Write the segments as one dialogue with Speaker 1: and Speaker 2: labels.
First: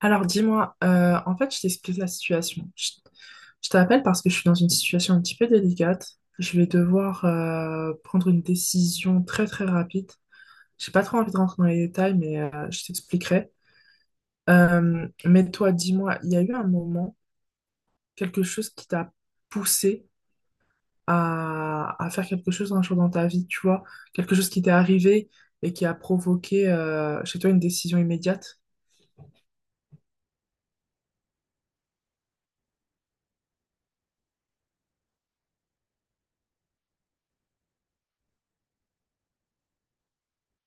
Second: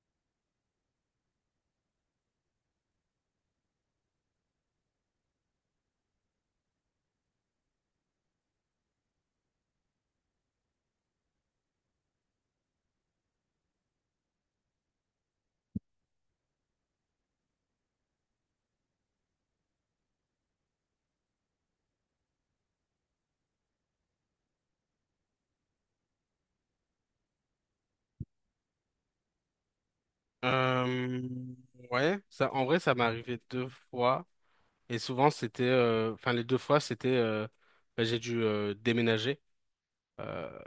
Speaker 1: Alors dis-moi, en fait, je t'explique la situation. Je t'appelle parce que je suis dans une situation un petit peu délicate. Je vais devoir prendre une décision très très rapide. J'ai pas trop envie de rentrer dans les détails, mais je t'expliquerai. Mais toi, dis-moi, il y a eu un moment, quelque chose qui t'a poussé à faire quelque chose un jour dans ta vie, tu vois, quelque chose qui t'est arrivé et qui a provoqué chez toi une décision immédiate?
Speaker 2: Euh, ouais, ça, en vrai, ça m'est arrivé deux fois. Et souvent, c'était, enfin, les deux fois, c'était, bah, j'ai dû déménager. Euh,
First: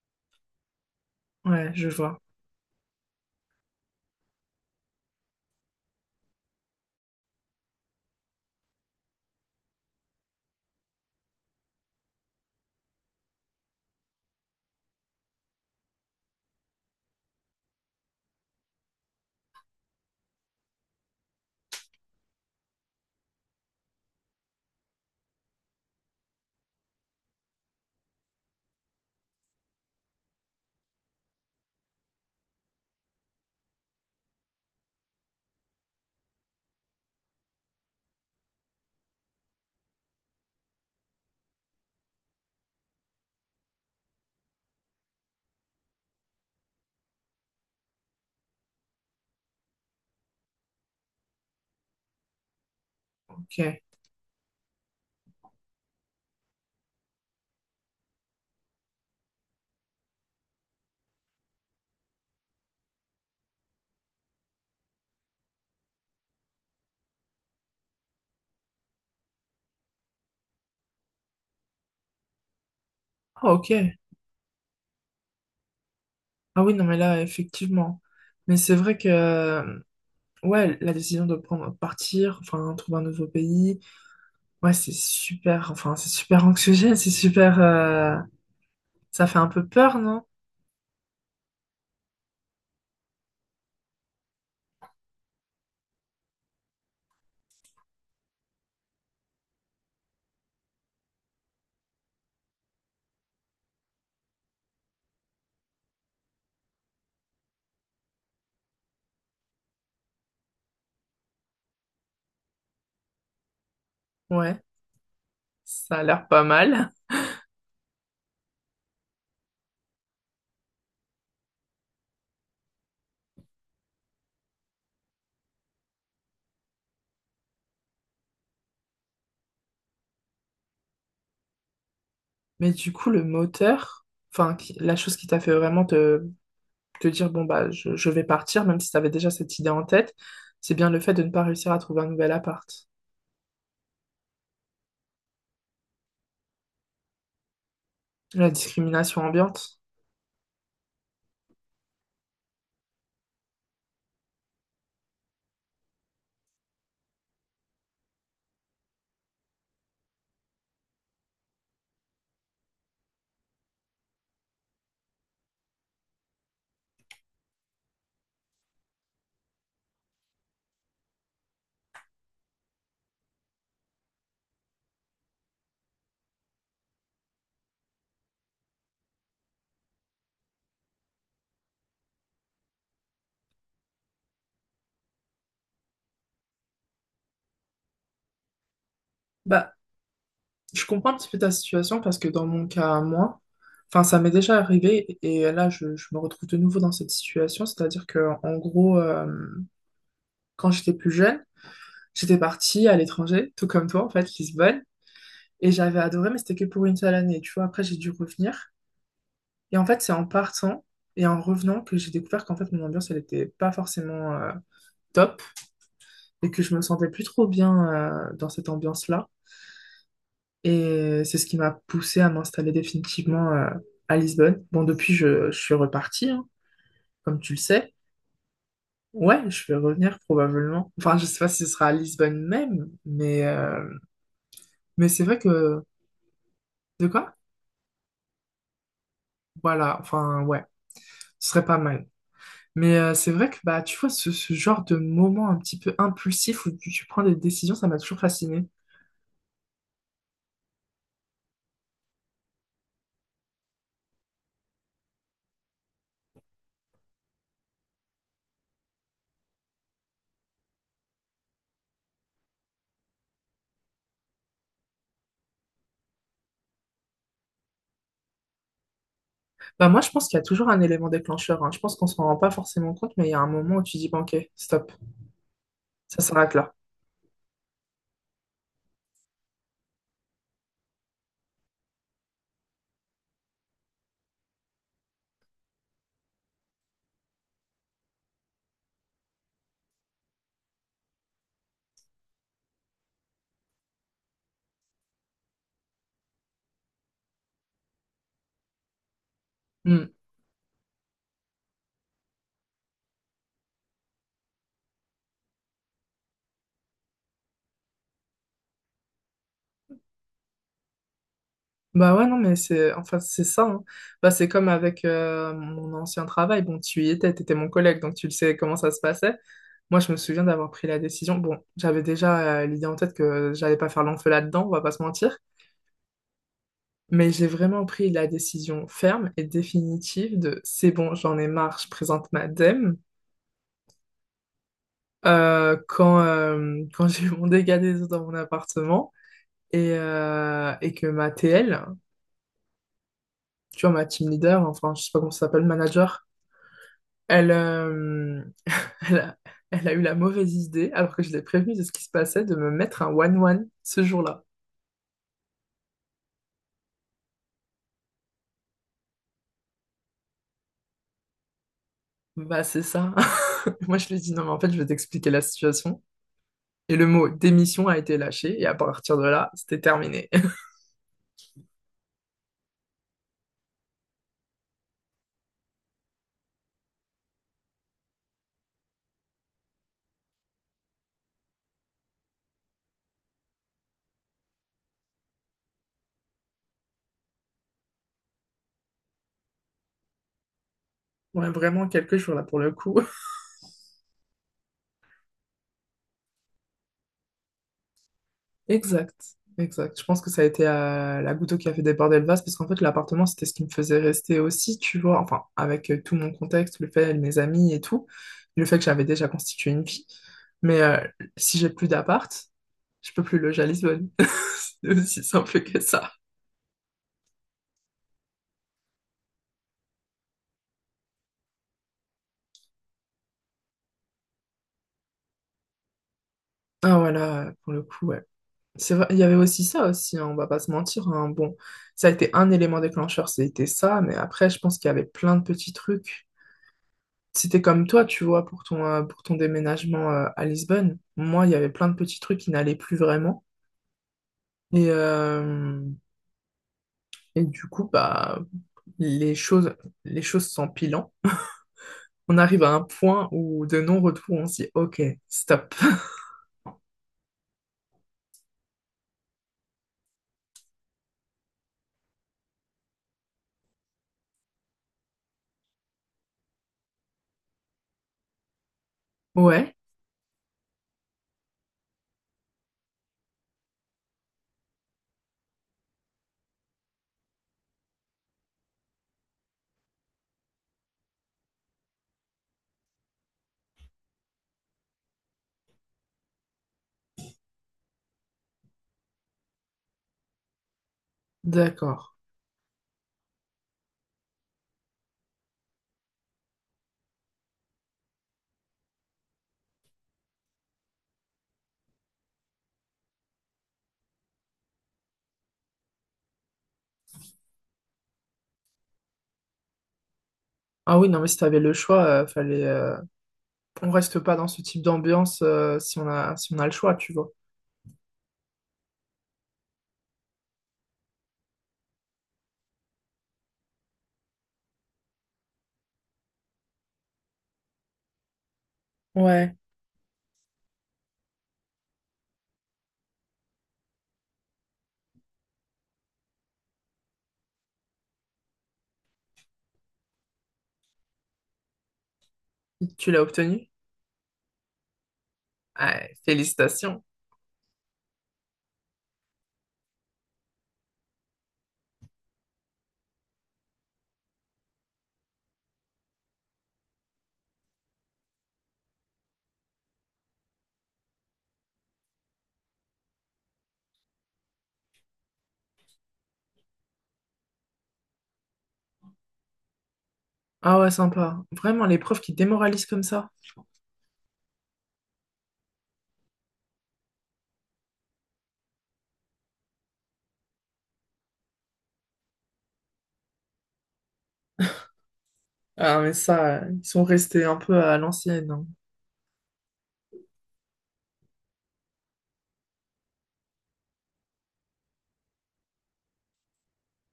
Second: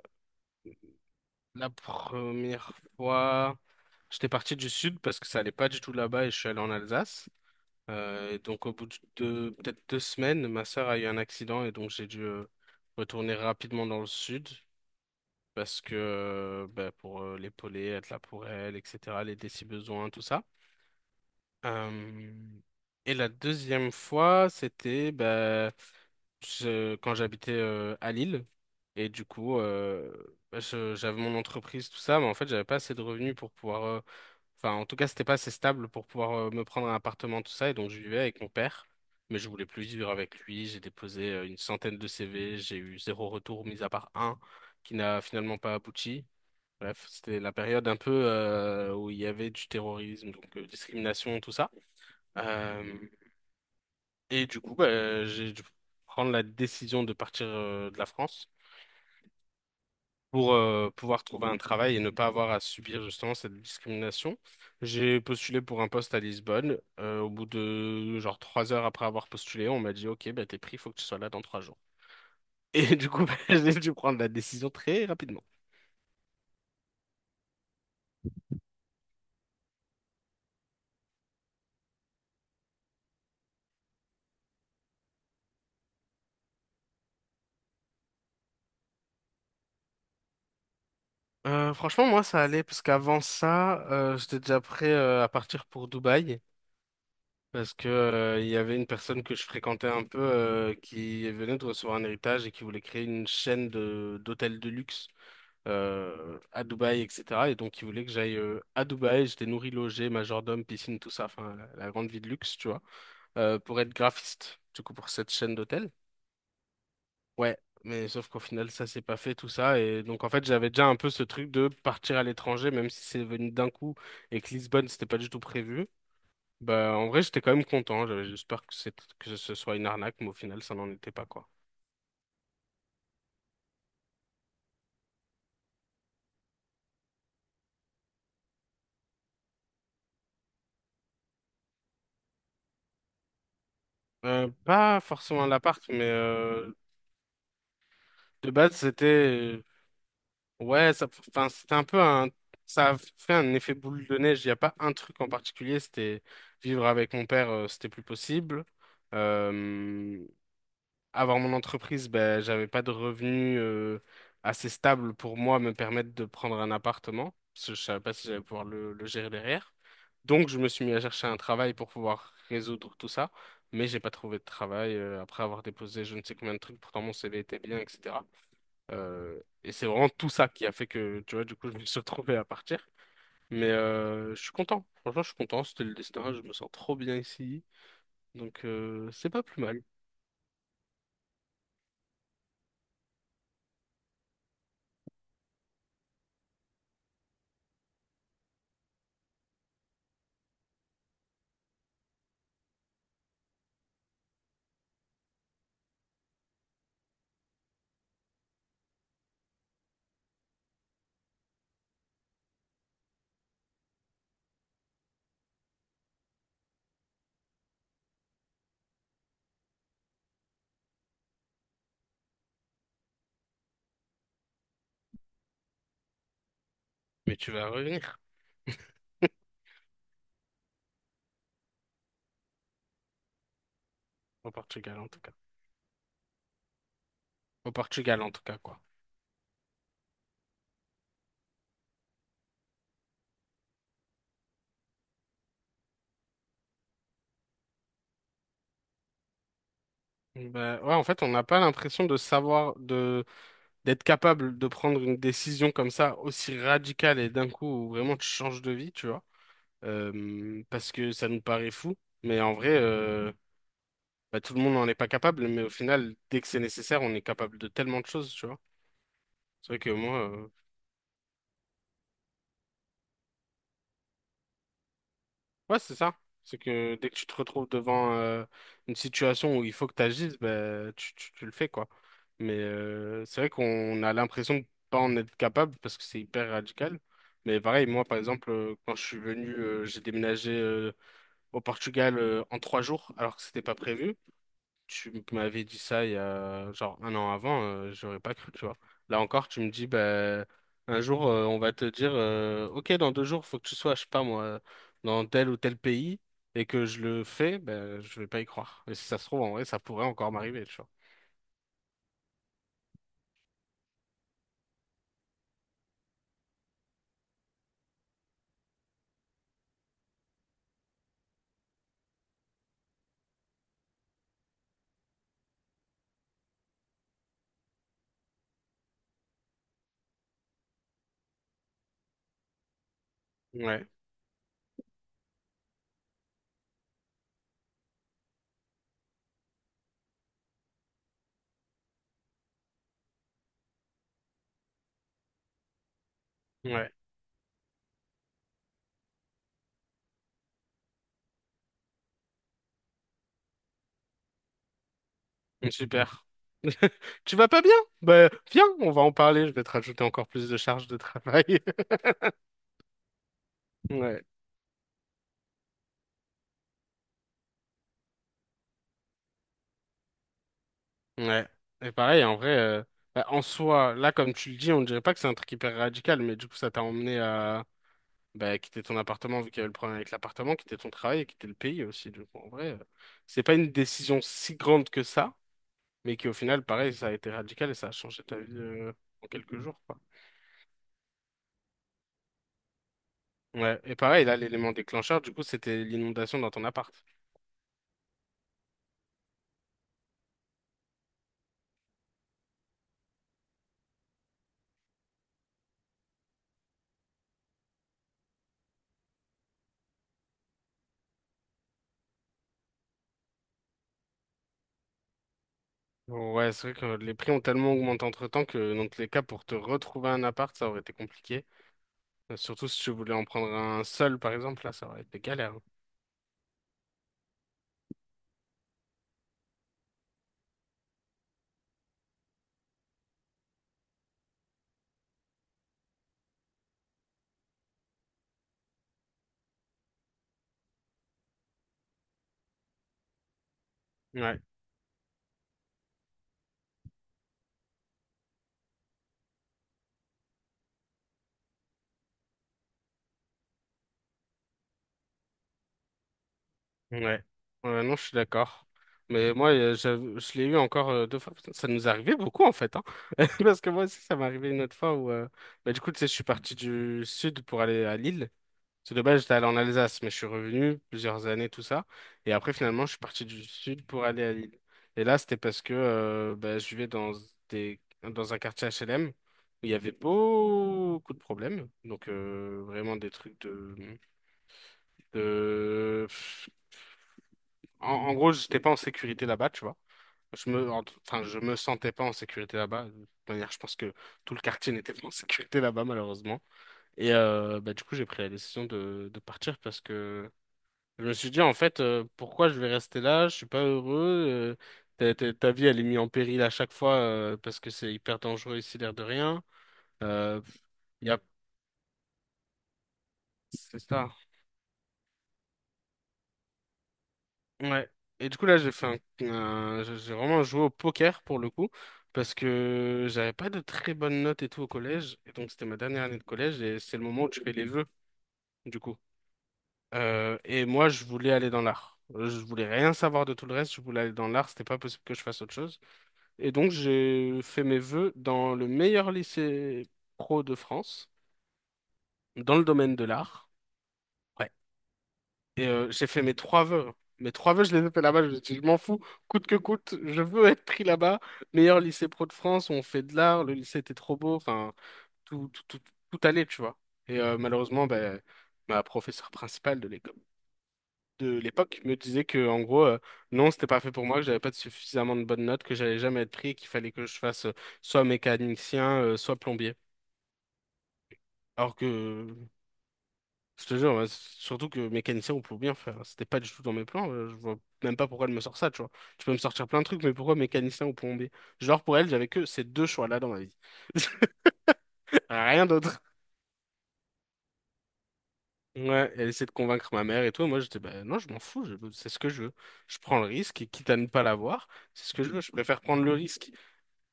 Speaker 2: la
Speaker 1: Ouais, je vois.
Speaker 2: première fois, j'étais parti du sud parce que ça allait pas du tout là-bas et je suis allé en Alsace. Et donc, au bout de peut-être 2 semaines, ma sœur a eu un accident et donc j'ai dû retourner rapidement dans le sud parce que, bah, pour l'épauler, être là pour elle, etc., l'aider si besoin, tout ça. Euh, et la deuxième fois, c'était bah, quand j'habitais à Lille. Et du coup, bah, j'avais mon entreprise, tout ça, mais en fait, j'avais pas assez de revenus pour pouvoir. Enfin, en tout cas, c'était pas assez stable pour pouvoir me prendre un appartement, tout ça. Et donc, je vivais avec mon père, mais je voulais plus vivre avec lui. J'ai déposé une centaine de CV, j'ai eu zéro retour, mis à part un qui n'a finalement pas abouti. Bref, c'était la période un peu où il y avait du terrorisme, donc discrimination, tout ça. Euh,
Speaker 1: Ok.
Speaker 2: et du coup, bah, j'ai dû prendre la décision de partir de la France pour pouvoir trouver un travail et ne pas avoir à subir justement cette discrimination. J'ai postulé pour un poste à Lisbonne. Au bout de genre 3 heures après avoir postulé, on m'a dit, OK, bah, t'es pris, il faut que tu sois là dans 3 jours. Et du coup, bah,
Speaker 1: Ah, ok.
Speaker 2: j'ai dû prendre la décision très rapidement.
Speaker 1: Ah oui, non, mais là, effectivement. Mais c'est vrai que, ouais, la décision de prendre, partir, enfin, trouver un nouveau pays, ouais, c'est super, enfin, c'est super anxiogène, c'est super, ça fait un peu peur, non?
Speaker 2: Franchement, moi, ça allait parce qu'avant ça, j'étais déjà prêt à partir pour Dubaï. Parce que, il y avait une personne que je fréquentais un peu qui venait de recevoir un héritage et qui voulait créer une chaîne de d'hôtels de luxe à Dubaï, etc. Et donc, il voulait que j'aille à Dubaï. J'étais nourri, logé, majordome, piscine, tout ça. Enfin, la grande vie de luxe, tu vois, pour être graphiste,
Speaker 1: Ouais,
Speaker 2: du coup, pour cette chaîne d'hôtels.
Speaker 1: ça a l'air pas mal.
Speaker 2: Ouais, mais sauf qu'au final, ça s'est pas fait, tout ça. Et donc, en fait, j'avais déjà un peu ce truc de partir à l'étranger, même si c'est venu d'un coup et que Lisbonne, c'était pas du tout prévu. Bah, en vrai, j'étais quand même content. J'espère que c'est que ce soit une arnaque, mais au final, ça n'en était pas, quoi.
Speaker 1: Mais du coup, le moteur, enfin, la chose qui t'a fait vraiment te dire, bon, bah, je vais partir, même si tu avais déjà cette idée en tête, c'est bien le fait de ne pas réussir à trouver un nouvel appart.
Speaker 2: Pas forcément l'appart, mais de
Speaker 1: La
Speaker 2: base, c'était.
Speaker 1: discrimination ambiante.
Speaker 2: Ouais, ça, enfin, c'était un peu un. Ça a fait un effet boule de neige. Il n'y a pas un truc en particulier. C'était vivre avec mon père, c'était plus possible. Euh, Avant mon entreprise, ben, j'avais pas de revenus assez stables pour moi me permettre de prendre un appartement, parce que je savais pas si j'allais pouvoir le gérer derrière. Donc, je me suis mis à chercher un travail pour pouvoir résoudre tout ça, mais j'ai pas trouvé de travail après avoir déposé je ne sais combien de trucs, pourtant mon CV était bien, etc. Et c'est vraiment tout ça qui a fait que, tu vois, du coup, je me suis retrouvé à partir. Mais je suis content. Franchement, je suis content. C'était le destin. Je me sens trop bien ici. Donc, c'est pas plus
Speaker 1: Bah,
Speaker 2: mal.
Speaker 1: je comprends un petit peu ta situation parce que dans mon cas, à moi, enfin, ça m'est déjà arrivé et là, je me retrouve de nouveau dans cette situation. C'est-à-dire que, en gros, quand j'étais plus jeune, j'étais partie à l'étranger, tout comme toi, en fait, Lisbonne, et j'avais adoré, mais c'était que pour une seule année, tu vois. Après, j'ai dû revenir. Et en fait, c'est en partant et en revenant que j'ai découvert qu'en fait, mon ambiance, elle n'était pas forcément top et que je me sentais plus trop bien dans cette ambiance-là. Et c'est ce qui m'a poussé à m'installer définitivement à Lisbonne. Bon, depuis, je suis repartie, hein,
Speaker 2: Mais
Speaker 1: comme
Speaker 2: tu
Speaker 1: tu le
Speaker 2: vas
Speaker 1: sais.
Speaker 2: revenir.
Speaker 1: Ouais, je vais revenir probablement. Enfin, je sais pas si ce sera à Lisbonne même,
Speaker 2: Au Portugal, en
Speaker 1: mais
Speaker 2: tout
Speaker 1: c'est
Speaker 2: cas.
Speaker 1: vrai que... De quoi?
Speaker 2: Au Portugal, en tout cas, quoi.
Speaker 1: Voilà, enfin, ouais, ce serait pas mal. Mais c'est vrai que, bah, tu vois, ce genre de moment un petit peu impulsif où tu prends des décisions, ça m'a toujours fasciné.
Speaker 2: Ben, ouais, en fait, on n'a pas l'impression de savoir, d'être capable de prendre une décision comme ça, aussi radicale et d'un coup, où vraiment tu changes de vie, tu vois. Parce que ça nous paraît fou. Mais en vrai, bah, tout le monde n'en est pas capable. Mais au final, dès que c'est nécessaire, on est capable de tellement de choses, tu vois. C'est vrai
Speaker 1: Bah
Speaker 2: que
Speaker 1: moi, je pense
Speaker 2: moi,
Speaker 1: qu'il y a
Speaker 2: euh,
Speaker 1: toujours un élément déclencheur, hein. Je pense qu'on s'en rend pas forcément compte, mais il y a un moment où tu dis, bon, ok, stop,
Speaker 2: Ouais, c'est ça.
Speaker 1: ça s'arrête
Speaker 2: C'est
Speaker 1: là.
Speaker 2: que dès que tu te retrouves devant une situation où il faut que tu agisses, ben, tu le fais, quoi. Mais c'est vrai qu'on a l'impression de pas en être capable parce que c'est hyper radical. Mais pareil, moi, par exemple, quand je suis venu, j'ai déménagé au Portugal en 3 jours alors que c'était pas prévu. Tu m'avais dit ça il y a genre un an avant, j'aurais pas cru, tu vois. Là encore, tu me dis,
Speaker 1: Hmm.
Speaker 2: bah, un jour, on va te dire, ok, dans 2 jours, faut que tu sois, je sais pas moi, dans tel ou tel pays, et que je le fais, ben je vais pas y croire. Et si ça se trouve, en vrai, ça pourrait encore m'arriver, tu vois.
Speaker 1: Bah ouais, non, mais c'est enfin, c'est ça, hein. Bah, c'est comme avec mon ancien travail. Bon, tu y étais, tu étais mon collègue, donc tu le sais comment ça se passait. Moi, je me souviens d'avoir pris la décision. Bon, j'avais déjà l'idée en tête que j'allais pas faire l'enfeu là-dedans, on va pas se mentir. Mais j'ai vraiment pris la décision ferme et définitive de c'est bon, j'en ai marre, je présente ma dème
Speaker 2: Ouais,
Speaker 1: quand j'ai eu mon dégât des eaux dans mon appartement et que ma TL, tu vois, ma team leader, enfin, je sais pas comment ça s'appelle, manager,
Speaker 2: ouais.
Speaker 1: elle, euh, elle a, elle a eu la mauvaise idée, alors que je l'ai prévenue de ce qui se passait, de me mettre un one-one ce jour-là.
Speaker 2: Super. Tu vas pas bien? Ben, viens, on va en parler, je vais te rajouter encore plus de charges de travail.
Speaker 1: Bah, c'est ça. Moi, je lui ai
Speaker 2: Ouais.
Speaker 1: dit, non, mais en fait, je vais t'expliquer la situation. Et le mot démission a été lâché, et à partir de là, c'était terminé.
Speaker 2: Ouais. Et pareil, en vrai, bah, en soi, là, comme tu le dis, on dirait pas que c'est un truc hyper radical, mais du coup, ça t'a emmené à bah, quitter ton appartement, vu qu'il y avait le problème avec l'appartement, quitter ton travail et quitter le pays aussi. Du coup, en vrai, c'est pas une décision si grande que ça, mais qui, au final, pareil, ça a été radical et ça a changé ta vie en quelques jours, quoi.
Speaker 1: Ouais, vraiment quelques jours là pour le coup.
Speaker 2: Ouais. Et pareil, là, l'élément déclencheur, du coup, c'était l'inondation dans ton appart.
Speaker 1: Exact, exact. Je pense que ça a été la goutte qui a fait déborder le vase parce qu'en fait, l'appartement, c'était ce qui me faisait rester aussi, tu vois. Enfin, avec tout mon contexte, le fait, mes amis et tout, le fait que j'avais déjà constitué une vie. Mais si j'ai plus d'appart, je peux plus loger à Lisbonne. C'est aussi simple que ça.
Speaker 2: Ouais, c'est vrai que les prix ont tellement augmenté entre-temps que, dans tous les cas, pour te retrouver un appart, ça aurait été compliqué. Surtout si tu voulais en prendre un seul, par exemple, là, ça aurait été galère.
Speaker 1: Ah voilà, pour le coup, ouais. C'est vrai, il y avait aussi ça aussi, hein, on va pas se mentir, hein. Bon, ça a été un élément déclencheur, c'était ça, mais après, je pense qu'il y avait plein de petits trucs. C'était comme toi, tu vois, pour ton déménagement à Lisbonne. Moi, il y avait plein de petits trucs qui n'allaient plus vraiment.
Speaker 2: Ouais,
Speaker 1: Et, euh, et du coup, bah, les choses, les choses s'empilant. On arrive à un point où de non-retour, on se dit, OK, stop.
Speaker 2: ouais. Ouais, non, je suis d'accord. Mais moi, je l'ai eu encore deux fois. Putain, ça nous arrivait beaucoup, en fait, hein. Parce que moi aussi, ça m'est arrivé une autre fois où. Bah, du coup, tu sais, je suis parti du sud pour aller à Lille. Parce que de base, j'étais allé en
Speaker 1: Ouais,
Speaker 2: Alsace, mais je suis revenu plusieurs années, tout ça. Et après, finalement, je suis parti du sud pour aller à Lille. Et là, c'était parce que bah, je vivais dans dans un quartier HLM où il y avait beaucoup de problèmes. Donc, vraiment des trucs de... en gros, j'étais pas en sécurité là-bas, tu vois. Enfin, je me sentais pas
Speaker 1: d'accord.
Speaker 2: en sécurité là-bas. De toute manière, je pense que tout le quartier n'était pas en sécurité là-bas, malheureusement. Et bah, du coup, j'ai pris la décision de partir parce que je me suis dit, en fait, pourquoi je vais rester là? Je suis pas heureux. euh, ta vie, elle est mise en péril à chaque fois parce que c'est hyper dangereux ici, l'air de rien. Euh,
Speaker 1: Ah oui,
Speaker 2: y a...
Speaker 1: non, mais si t'avais le choix, fallait,
Speaker 2: C'est
Speaker 1: on
Speaker 2: ça.
Speaker 1: reste pas dans ce type d'ambiance si on a, si on a le choix, tu vois.
Speaker 2: Ouais. Et du coup, là, j'ai fait un- j'ai vraiment joué au poker pour le coup parce que j'avais pas de très bonnes notes et tout au collège. Et donc, c'était ma dernière année de collège et c'est le moment où tu fais les vœux, du coup.
Speaker 1: Ouais.
Speaker 2: Et moi, je voulais aller dans l'art. Je voulais rien savoir de tout le reste. Je voulais aller dans l'art. C'était pas possible que je fasse autre chose. Et donc, j'ai fait mes vœux dans le meilleur lycée pro de France, dans le domaine de
Speaker 1: Tu l'as
Speaker 2: l'art.
Speaker 1: obtenu?
Speaker 2: Ouais. Et j'ai
Speaker 1: Ouais,
Speaker 2: fait mes trois vœux.
Speaker 1: félicitations.
Speaker 2: Mes trois vœux, je les ai fait là-bas. Je me suis dit, je m'en fous, coûte que coûte, je veux être pris là-bas. Meilleur lycée pro de France, on fait de l'art, le lycée était trop beau. Enfin, tout, tout, tout, tout allait, tu vois. Et malheureusement, ben, ma professeure principale de l'école, de l'époque me disait que, en gros, non, c'était pas fait pour moi, que j'avais pas de suffisamment de bonnes notes, que j'allais jamais être pris et qu'il fallait que je fasse soit mécanicien, soit plombier.
Speaker 1: Ah ouais, sympa.
Speaker 2: Alors
Speaker 1: Vraiment, les profs qui
Speaker 2: que,
Speaker 1: démoralisent comme ça.
Speaker 2: je te jure, ouais, surtout que mécanicien on peut bien faire. Hein. C'était pas du tout dans mes plans. Je vois même pas pourquoi elle me sort ça, tu vois. Tu peux me sortir plein de trucs, mais pourquoi mécanicien ou plombier? Genre, pour elle, j'avais que ces deux choix-là dans ma vie. Rien d'autre.
Speaker 1: Ah, mais ça, ils sont restés un peu à l'ancienne, hein.
Speaker 2: Ouais, elle essaie de convaincre ma mère et tout. Et moi, j'étais, bah non, je m'en fous, c'est ce que je veux. Je prends le risque, et quitte à ne pas l'avoir, c'est ce que je veux. Je préfère prendre le risque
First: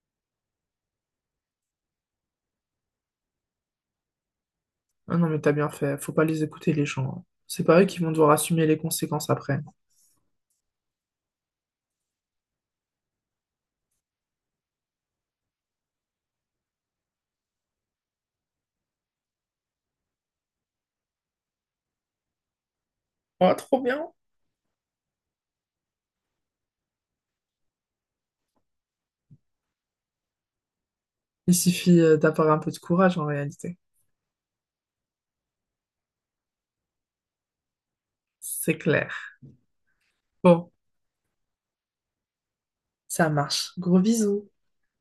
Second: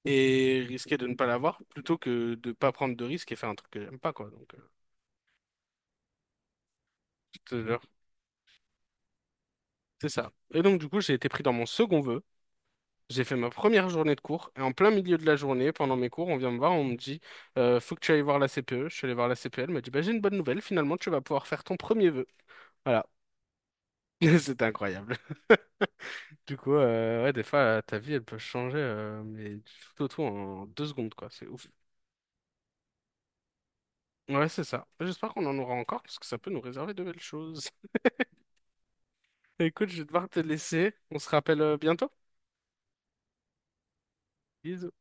Speaker 2: et risquer de ne pas l'avoir plutôt que de pas prendre de risque et faire un truc que j'aime pas, quoi. Donc,
Speaker 1: Ah non, mais t'as bien fait. Faut pas les écouter, les gens, hein.
Speaker 2: je te
Speaker 1: C'est
Speaker 2: jure,
Speaker 1: pas eux qui vont devoir assumer les conséquences après.
Speaker 2: c'est ça. Et donc, du coup, j'ai été pris dans mon second vœu. J'ai fait ma première journée de cours et en plein milieu de la journée, pendant mes cours, on vient me voir, on me dit faut que tu ailles voir la CPE. Je suis allé voir la CPE, elle m'a dit bah, j'ai une bonne nouvelle, finalement tu vas pouvoir faire ton premier vœu. Voilà,
Speaker 1: Ah, trop bien.
Speaker 2: c'était incroyable. Du coup, ouais, des fois ta vie elle peut changer, mais du tout au tout en 2 secondes quoi, c'est
Speaker 1: Il
Speaker 2: ouf.
Speaker 1: suffit d'avoir un peu de courage en réalité.
Speaker 2: Ouais, c'est ça. J'espère qu'on en aura encore parce que ça peut nous réserver de belles choses.
Speaker 1: C'est clair.
Speaker 2: Écoute, je vais devoir te
Speaker 1: Bon,
Speaker 2: laisser. On se rappelle bientôt.
Speaker 1: ça marche. Gros bisous.
Speaker 2: Bisous.